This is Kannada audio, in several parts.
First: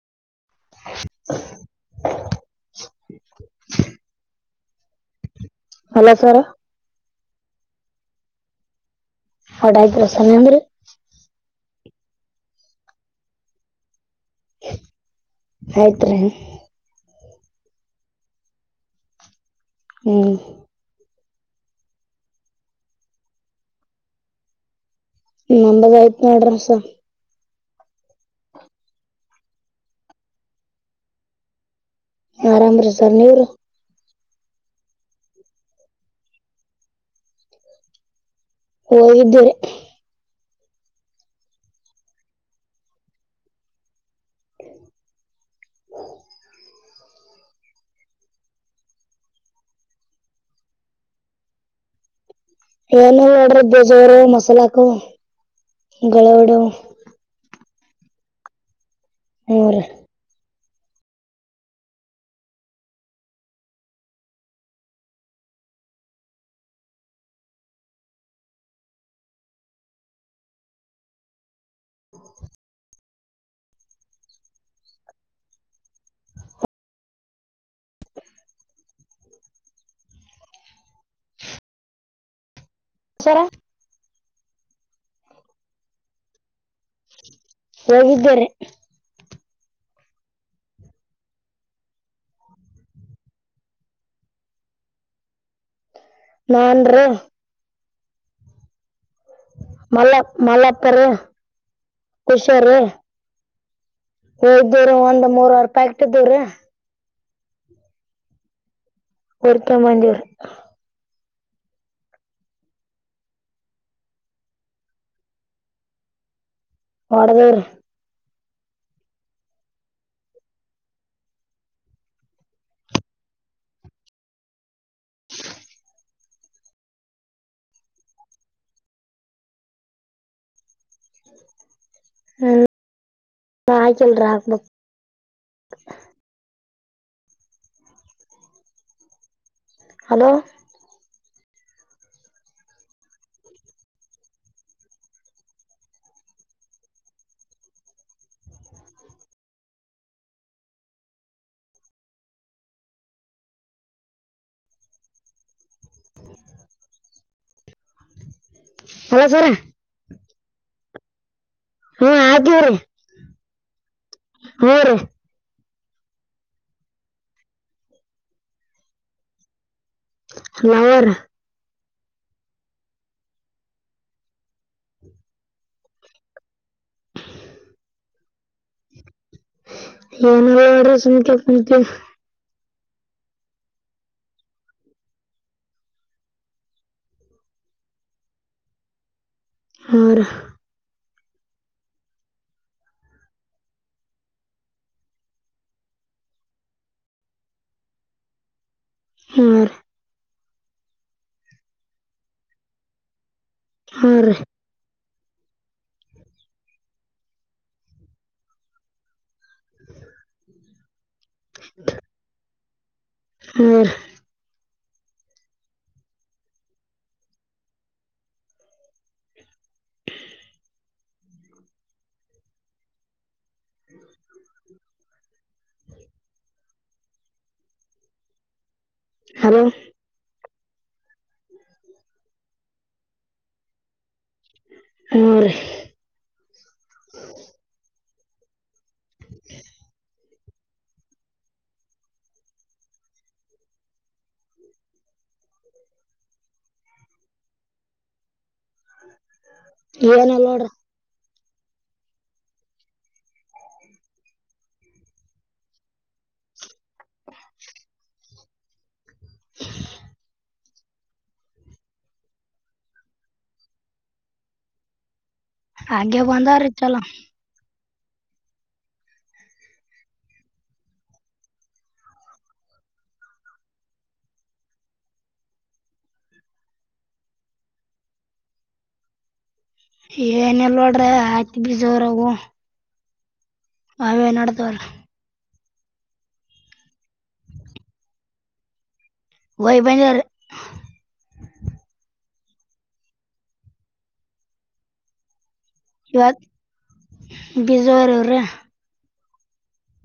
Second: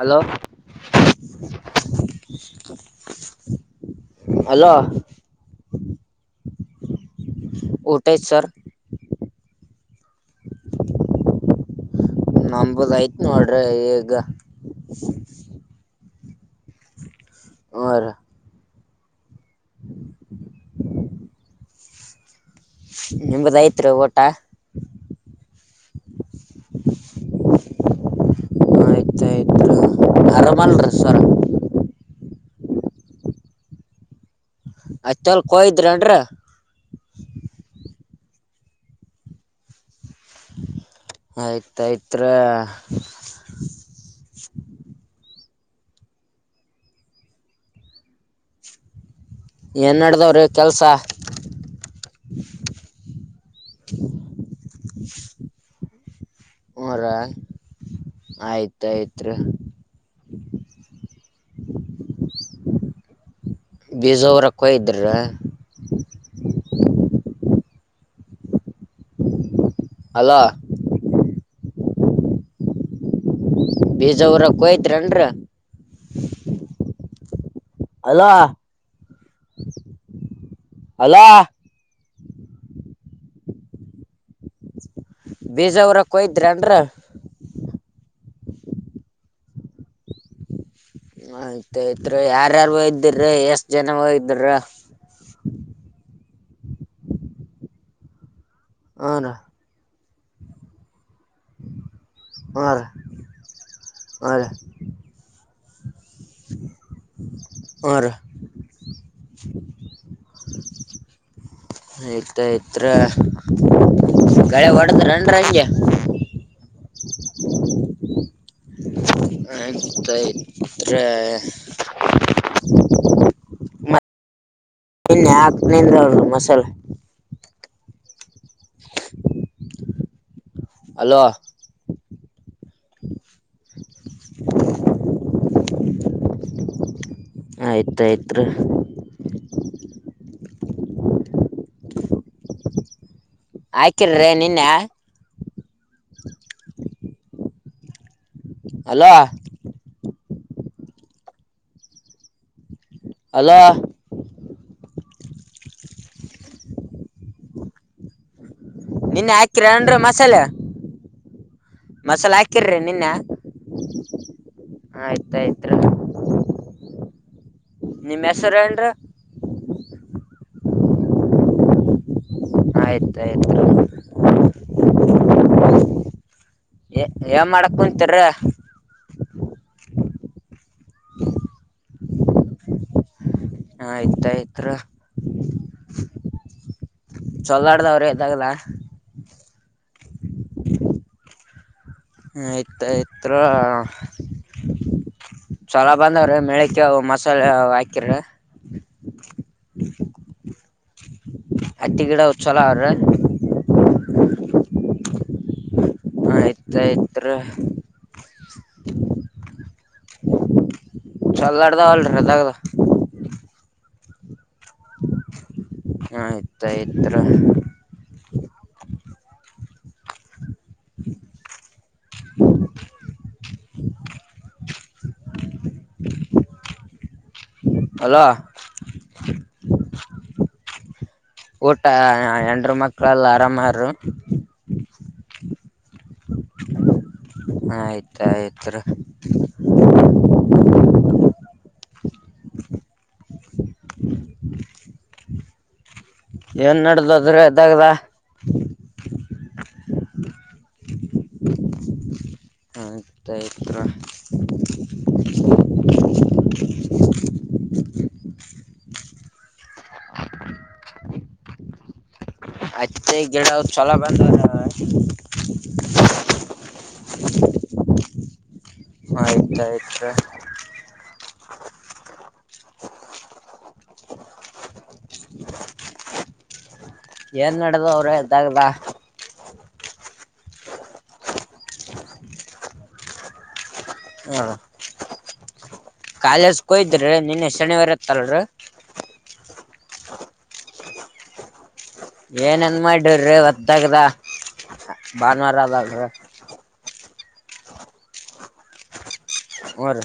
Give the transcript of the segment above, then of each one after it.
ಹಲೋ ಹಲೋ ಹಲೋ ಸರ್ ಊಟ ಆಯ್ತ ಸರ್ [unintelligible] ನಂಬದ ಆಐತ್ ನೋಡ್ರಿ ಈಗ ಆಯ್ತ್ರಿ ಹೂರಿ ಹ್ಮ್ ನಿಂಬದೈತ್ ಊಟಾ ನಂದಬಿ ಆಯ್ತ್ ನೋಡ್ರಿಸರ್ ಆಯ್ತು ಆಯ್ತು ಆರಾಮಲ್ ಸರ್ ಆರಾಮ್ರೀ ಸರ್ ನೀವರಿ [unintelligible] ಕೊಯಿದ್ರಲ್ ಹೋಗಿದ್ದವರೀ ಆಯ್ತಾಆಯ್ತರೀ ಏನ್ ನಡದಾವ್ರಿ ಕೆಲಸಾ ಏನಲ್ಲ ನೋಡ್ರಿ ಬಿಜ್ಜಾ ವುರುದು ಮಸಾಲಾಕುದು ಗಳೇ ಹೊ ರ ಆಯ್ತಯತ್ ರೀ ಬೀಜಾ ಉರಾಕ್ಕ ಹೋಗಿದ್ರಾ. ಅಲೋ ಬೀಜಾವುರಾಕ ಹೋಗಿದ್ದರೇನ್ರೀ ಹಲೋ ಅಲೋ ಸರ ಬಿಜಾ ಊರಾಕ್ ಹೋಗಿದ್ದರೇನ ಹೋಗಿದ್ದೇರಿ ಆಯ್ತ ಆಯ್ತ್ರಿ ಯಾರ್ಯಾರ ಹೋಗಿದ್ದಿರಿ ಎಷ್ಟ ಜನಾ ಹೋಗಿದ್ರಿ [inaudible] ಏನ್ರೀ ಹೂ ಅಣ್ಣ ಮಲ ಮಲಪ್ಪ ರ ಹ್ರ ಕುಷರಿ ಹ್ರ ಹ ಇದ್ದವ್ರೀ ಒಂದ್ ಮೂರವಾರ ಪ್ಯಾಕೆಟ್ ಇದ್ದವ್ರೀ ಹುರಿ ಹೊರ್ತ ಬಂದಿವ ರೀ ಇಟ್ ಇತ್ರ ಗಳೆ ಹೊಡದ ರೆನ್ ಗೆ ಹೋಡದೇವರಿ [unintelligible] ನಿನ್ನೆ ಹಾಕ್ ನಿಂದ್ರರು ಮಸಾಲ ಅಲೋ ಹ್ಮ್ ಹಾಕಿಲ್ರಿ ಹಾಕಬೇಕ ಆಯ್ತು ಆಯ್ತರೀ ಹಲೋ ಆಯಕಿರಿ ನಿನ್ನೆ ಅಲೋ ಅಲೋ ಹಲೋ ನಿನ್ನೆ ಸರ ಹಾಕಿರ ಅನ್ ಮಸಾಲೆ ಹ್ಞೂ ಮಸಾಲೆ ಹಾಕಿವ್ರಿ ಹಾಕಿರ್ರಿ ನಿನ್ನೆ ಹ್ಞೂ ರೀ ಆಯ್ತಯ್ತು [inaudible] ನಿಮ್ಮ ಹೆಸರ ಏನ್ ರಿ ಲಾವರ್ ಆಯ್ತ ಆಯ್ತು ಏ ಏನ್ ಮಾಡಕ್ ಕುಂತೀರಿ ಏನು ಇಲ್ನೊಡ್ರಿ ಸುಮ್ನೆಕೆ ಕೊಂತಿವಿ ಹಯ್ತಯ್ತ್ರ ಚಲೋ ನಡೆದವ್ರಿ ದಗದ ಹ ರಿ ಆಯ್ತಾ ಆಯ್ತ್ರೋ ಚಲೋ ಬಂದವ್ರೀ ಮಳಿಕ್ಕಿ ಮಸಾಲೆ ಹಾಕಿರಿ ಹ್ಮ ರಿ ಹತ್ತಿ ಗಿಡ ಅವು ಚೊಲೋ ಅವ್ರಿ ಹ್ಞೂ ರೀ ಆಯ್ತಾ ಆಯ್ತ್ರಿ ಚೋಲ್ ನಡದವಲ್ರಿ ದಗದ ಹ್ಞೂ ರೀ ಆಯ್ತಾ ಆಯ್ತ್ರಿ [inaudible] [inaudible] ಹಲೋ ಹಲೋ ಊಟ ಎಂಡರು ಮಕ್ಕಳಲ್ಲ ಆರಾಮಾರರು ಹ್ಮ್ಮ್ ರಿ ಆಯ್ತ ಆಯ್ತ ರಿ [inaudible] ಏನ್ ನಡ್ದ ಅದ್ರಿ ದಗದ ಏನಲ್ಲ ನೋಡ್ರ ಆಯ್ತಾ ಆಯ್ತ್ರಿ [inaudible] ಅತ್ತೆ ಗಿಡ ಚೊಲೋ ಬಂದವರೇ ಹಾಗೆ ಬಂದ ರೀ ಚೊಲೋ ಆಯ್ತ ಆಯ್ತ ರಿ ಏನ್ ನಡದವ್ರಿ ದಗದ ಏನಿಲ್ಲ ನೋಡ್ರಿ ಆಯ್ತ ಬೀಜ ಊರವು ಅವೇ ಹ್ಮ್. ನೋಡ್ದವ್ರ ಕಾಲೇಜ್ ಕೋಯ್ದ್ರಿ ನಿನ್ನೆ ಶನಿವಾರ ಇತ್ತಲ್ರರಿ ವಾಯ ಬಂದಿವ್ರಿ ಏನೇನ ಮಾಡವ್ರಿ ಇವತ್ ದಗದ ಭಾನುವಾರ ಆದದಾಗ ಬಿಜ ಉರಿವ್ರಿ ಹ್ಮ್ ರಿ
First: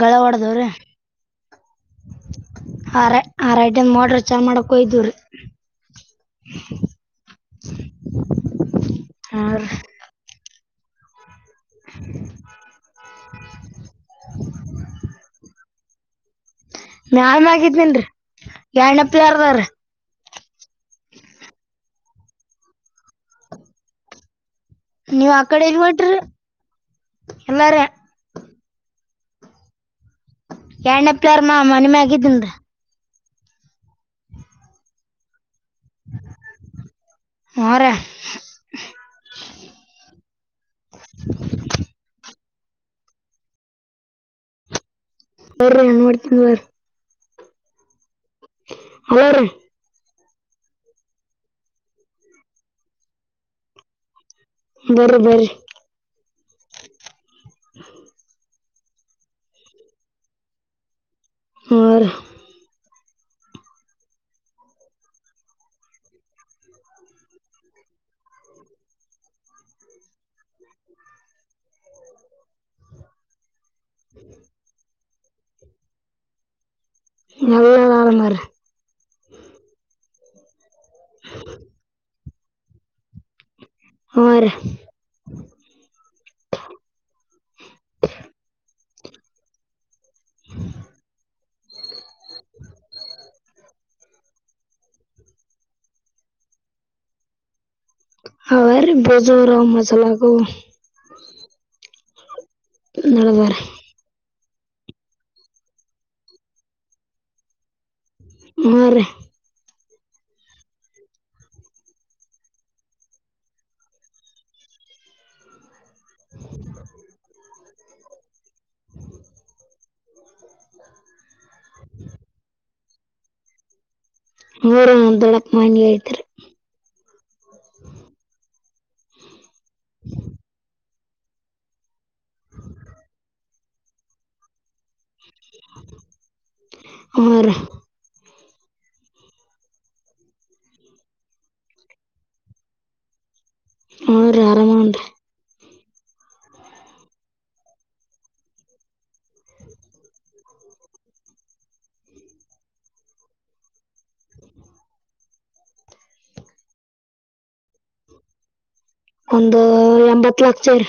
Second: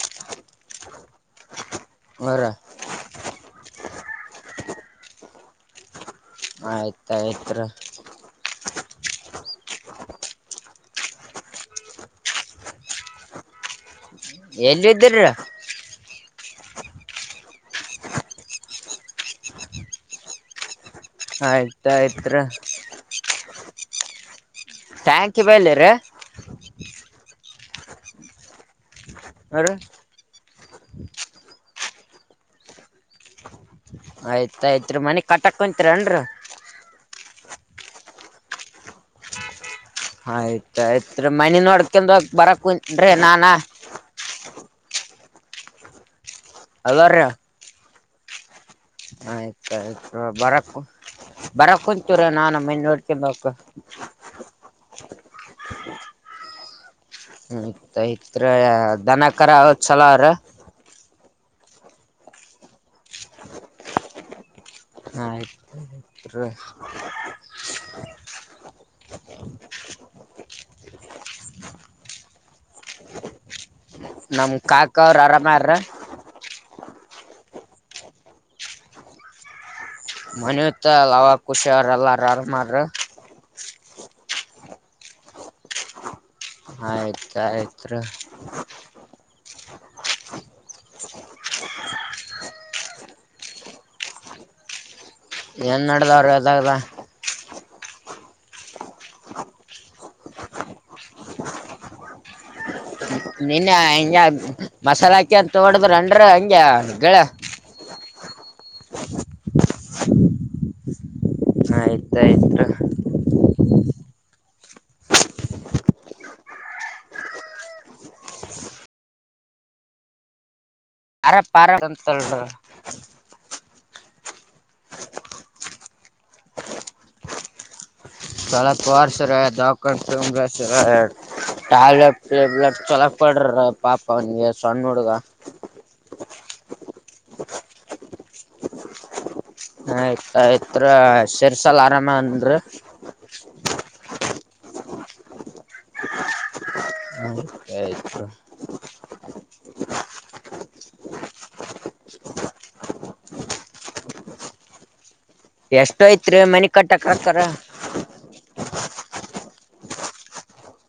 ಗಳೇ ಹೊಡೆದೇವರಿ ಹ್ಞೂ ರೀ ಆರ್ ಆರ್ ಮೋಟಾರ್ ಚಲೋ ಮಾಡಕ್ ಹೋಗಿದ್ದೀರಿ ಆಯ್ತ ಆಯ್ತ ರಿ ಹ ರಿ [inaudible] ಎಲ್ಲಿ ಇದ್ದರಿ [unintelligible] ಆಯ್ತ ಆಯ್ತ್ ರಿ ನೀವ್ ಆ ಕಡೆ ಎಲ್ ಬಲ್ಲಿರಿ ಹೊಂತ್ರಿ ಎಲ್ಲಾರ ಆ ರಿ ಎರಡನೇ ಫ್ಲೋರ್ ಮನಿಮ್ಯಾಗ್ ಇದ್ದೀನ್ರಿ ಆಯ್ತಾಯ್ತ್ ರಿ ಮನಿ ಕಟ್ಟಾಕ್ಕೊಂತರಿನ್ರಿ ಹ್ರ ಆಯ್ತಾಯಯ್ತ್ ಮನೆ ನೋಡ್ಕೊಂಡ ಬರಕ್ ಕುರೆ ನಾನ ಬೌ ನ ಮಾಡಡ್ತ ಬ ಅದರ ಹಲೋ ರೀ ಆಯ್ತಾಯ್ತು ಬರಕ್ ಬರ ಕುಂತೂರ ನಾನುಮ್ಮನ್ ನೋಡ್ಕನ್ಬೇಕ ಬರಬರ ಹ್ಮ್ತ್ ಯ್ತ್ ದನಕರ ಚಲೋ ಅವ್ರ ಹ ಆಯ್ತ [unintelligible] ನಮ ಕಾಕ ಅವ್ರ ಆರಾಮಾರ ಾಗನ್ನ್ರ [unintelligible] ಮನತ್ ಅವಾವಾಗ ಖುಷಿ ಅವ್ರ ಎಲ್ಲಾರಮಾರ್ರ ಹ ಆಯ್ತ ಆಯ್ತ್ ಏನ್ ನಡ್ದವ್ರ ಗತ್ತಾಗದ ಅವ ಬಜೋರ ಮಜಲಾಗುವ ನಿನ್ನೆ ಹಿಂಗ ಮಸಾಲಾಕಿಂತ ತೋಡದ್ರ ಅನ್ ಹಂಗಗೆ ಗೆಳ ಆ ಆಯ್ತಾಯ್ತು ಅರ ಪಾರ ಅಂತಲ್ರ ಅವರ ದೊಡಕ್ ಮನ್ ಐತ್ರಿ ಸಳತ್ ವಾರಸರ ದಾವಕ್ರಸ ಟ್ಯಾಬ್ಲೆಟ್ ಟೇಬ್ಲೆಟ್ ಚಲೋಕ್ ಪಡ್ರ ಪಾಪ ಅವನಿಗೆ ಸಣ್ಣ ಹುಡುಗ ಆ ಆಯ್ತ ಆಯ್ತ್ರ ಸೇರ್ಸಲ್ ಆರಾಮ ಅಂದ್ರ ಹಾ ರೀ ಆರಾಮನ್ರಿ ಆಯ್ತಾಯ್ತು ಎಷ್ಟ ಐತ್ರಿ ಮನೆ ಕಟ್ಟಕ್ ಹತರ ಒಂದು ಎಂಬತ್ ಲಕ್ಷಕ್ಷರ್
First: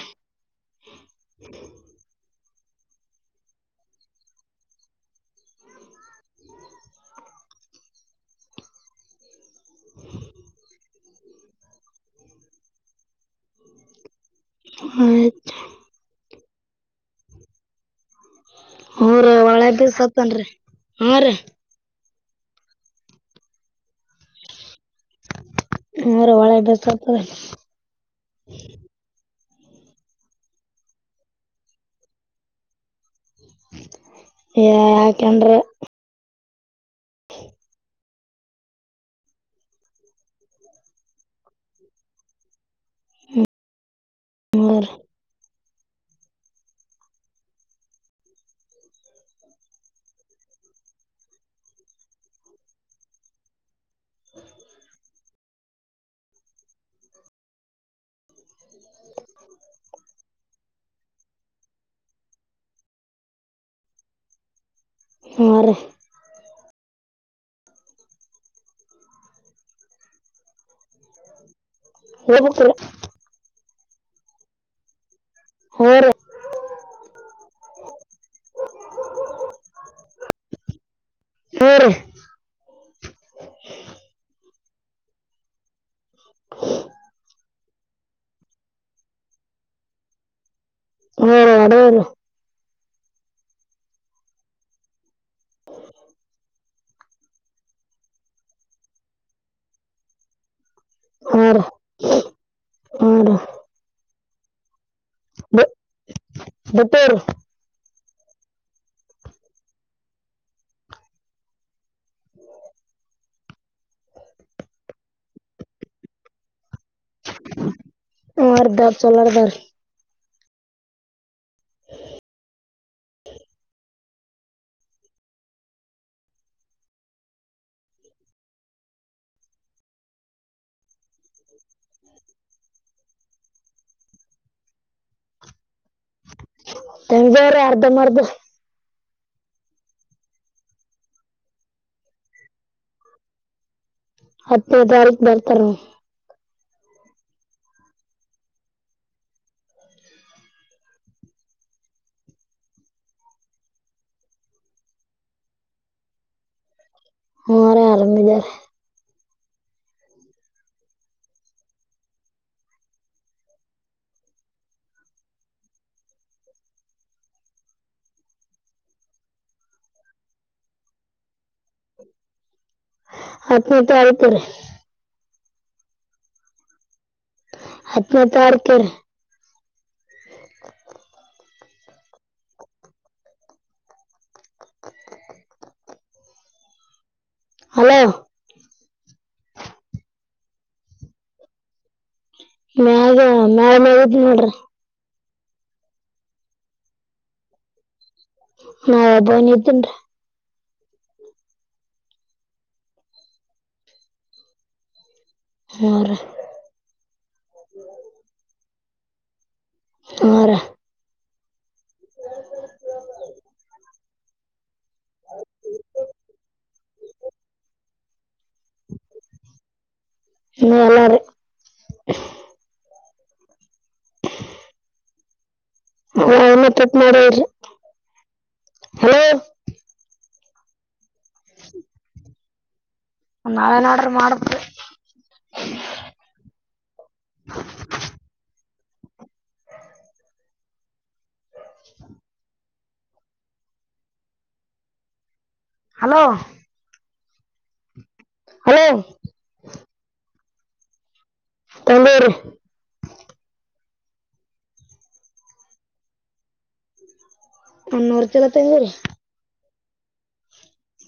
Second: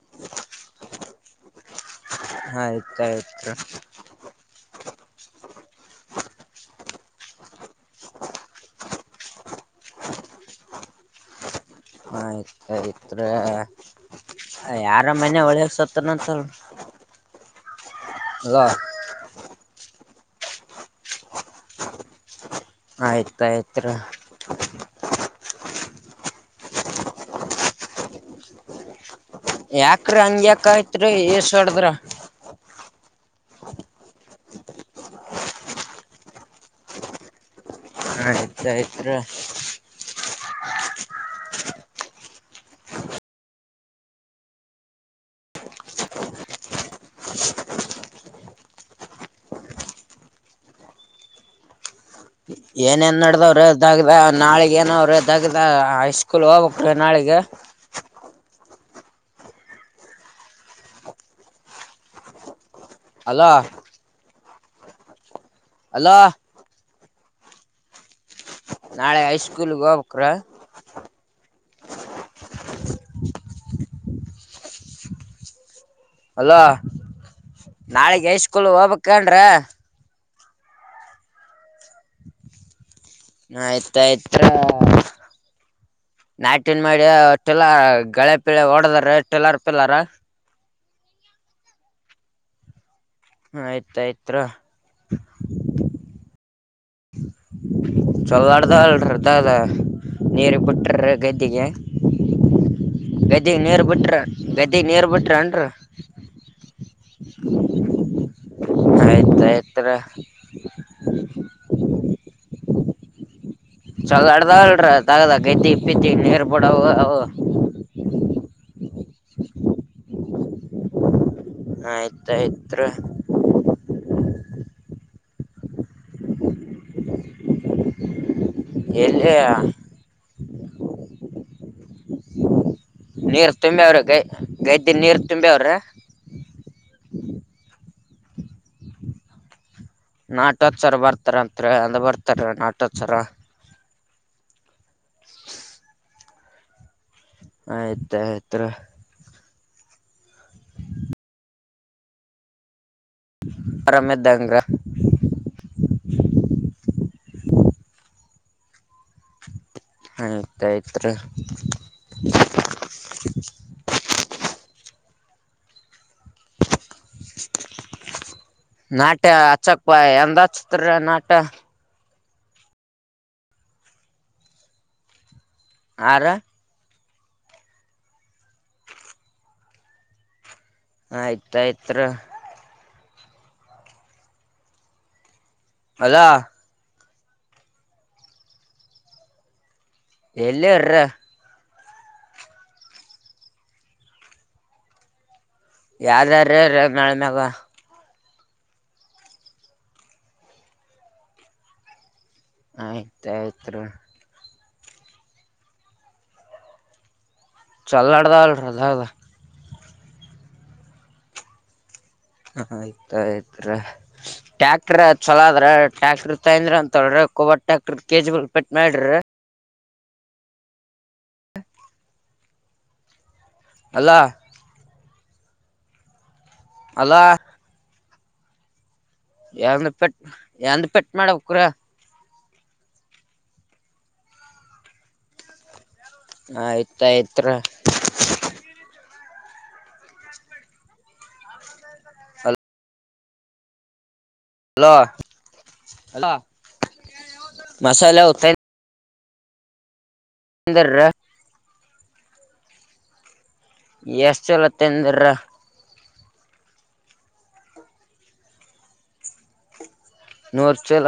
ಹಯ್ತ ಆಯ್ತು ಆ ಆಯ್ತ್ ಆಯ್ತ್ ಯಾರ ಮನ್ ಹ್ಞೂ ಒಳಗ್ ಸತ್ತನಂತಲ್ [unintelligible] ಹಊರ ಒಳೆ ಬೀ ಸತ್ತನ್ರಿ ಹಾ ರೀ ಆಯ್ತ ಆಯ್ತ್ ಮರ ವಳ ಬಸತ ಯಾಕ್ರಿ ಹಂಗ್ಯಾಕಾಯತ್ರಿ ಏ ಸ ಹೊಡದ್ರ ಯಾಕನ್ [unintelligible] ಚೈತ್ರ ಹ್ಮ ಮ ಏನೇನ್ ನಡ್ದವ್ರೆ ದಗ್ದ ನಾಳಗ ಏನವ್ರೆ ದಗ್ದ ಹೈಸ್ಕೂಲ್ ಹೋಗಕ್ ರ ನಾಳಿಗೆ ಅಲ ನ ನಾಳೆ ಹಐಸ್ಕೂಲ್ಗೆ ಹೋಗಬೇಕ್ರ ಹ ಹ ರ ಅಲೋ ನಾಳಗ್ ಐ ಸ್ಕೂಲ್ ಹೋಗ್ಬಕ್ಕನ್ ಹ್ಞೂ ರೀ ಆಯ್ತಾಯ್ತ ನಾಟನ್ ಮಾಡಿ ಟಲರ್ ಳೆ ಪಿಳೆ ಓಡದ್ರ ಟಲರ್ ಪಿಿಲ್ಲಾರ ಬೇರೆ ಅಡವರು ಆಯ್ತ ಆಯ್ತ್ರ ಹಾ ಚಲಾಡ್ದ ಅಲ್ದಲ್ಲ ನೀರ್ ಬಿಟ್ರ ಹ್ಞೂ ರೀ ಗೈದಿಗೆ ಹ್ಞೂ ರೀ ಗದಗ್ ನೀರು ಬಿಟ್ರ ಗದಗ್ ನೀರು ಬಿಟ್ರನ್ರ ಬಿಟ್ಟವ್ರಿ ಆಯತ್ರಯತ್ರ ಚಗಾಡ್ದಲ್ರ ತಗದ ಗದ್ದಿ ಇಪ್ಪಿದ್ದಿೇರ್ಬಡವು ಅವು ಮಾರ್್ದ ಚಲರ್್ದಾರ್ ಆಯ್ತು ಆಯ್ತ್ರ ಎಲ್ಲರೆ ನೀರ್ ತುಂಬಿ ಅವ್ರೀ ಗೈ ಗದ್ದಿನ ನೀರು ತುಂಬಿಾವ್ರೀ ತಮ ಬೇರೆ ಅರ್ಧ ಮರ್ಧ ನಾಟೋತ್ಸರ ಬರ್ತಾರತ್ರಿ ಅದು ಬರ್ತಾರ ನಾಟೋತ್ಸರ ಅನ ತಾರಖ ಬರ್ತರ ಆಯ್ತ ಆಯ್ತ್ ರಮದ ದಂಗಾ ಹ್ಮ ಅರ ಆರಾಮಿದಾರೆ ಆಯ್ತ್ ಆಯ್ತುರಿ ಛೆ ಛೆ ಛೆ ಛೆ ನಾಟ್ಯ ಅಚಕ್ಪ ಎಂದ ಚಿತ್ರ ನಾಟ್ಯ ಅ ತ ಆಪ ಆ ಹನೆ ಪ್ಯಾರ ಕ ಆಯ್ತ ಆಯ್ತ್ ಛೆ ಛೆ ಛೆ ಅದಾ ಹಲೋ ಎಲ್ಲಿರ ಮ್ಯಾಗ ಮ್ಯಾಲ ಮ್ಯಾಗ ನೋಡ್ರಿ ಯಾವ್ದಾರ ನಾಳ್ಮ್ಯಾಗ ಹಾಬನ ಇದಿದ್ದನ್ ಆಯ್ತ ಆಯ್ತ್ ಹ ಚಲ್ಲ ಆಡದಲ್ಲ ರದಾಗದ ಹರ ಹ ಆಯ್ತಯ್ತ್ಟ್ಯಾಕ್ ಟ್ಯಾಕ್ಟ್ರ ಚಲಾದ್ರ ಟ್ಯಾಕ್ಟ್ರರ್ ತಂದ್ರ ಅಂತ್ರಿ ಕೊಬ್ಬ ಟ್ಯಾಕ್ಟ್ರ ಕೆಜಿ ಪೆಟ್ ಮಾಡ್ರಿ ಹ್ಮ ಎಲ್ಲಾರೆ ಅಲ್ಲ ಮತ್ತಪ್ ಮಾಡ್ರ ಅಲ್ಲಾ ಯಾವಂದ ಪೆಟ್ ಯಾವಂದ ಪೆಟ್ ಮಾಡಕರ ನಾವೇನಡ್ರ ಮಾಡುದು ಆಯ್ತಾಯಯ್ತ್ರ ಭೂ ಹಲೋ ಹಲೋ ಮಸಾಲಾ ಹಲೋ ಇಂದರ್ ತಂದೇರಿ. ಎಷ್ಟ ಚಲ ತಂದಿರ್ ಓನ್ನೂರ ಚೀಲ ತಂದೂರಿ. ನೂರ್ ಚೀಲ.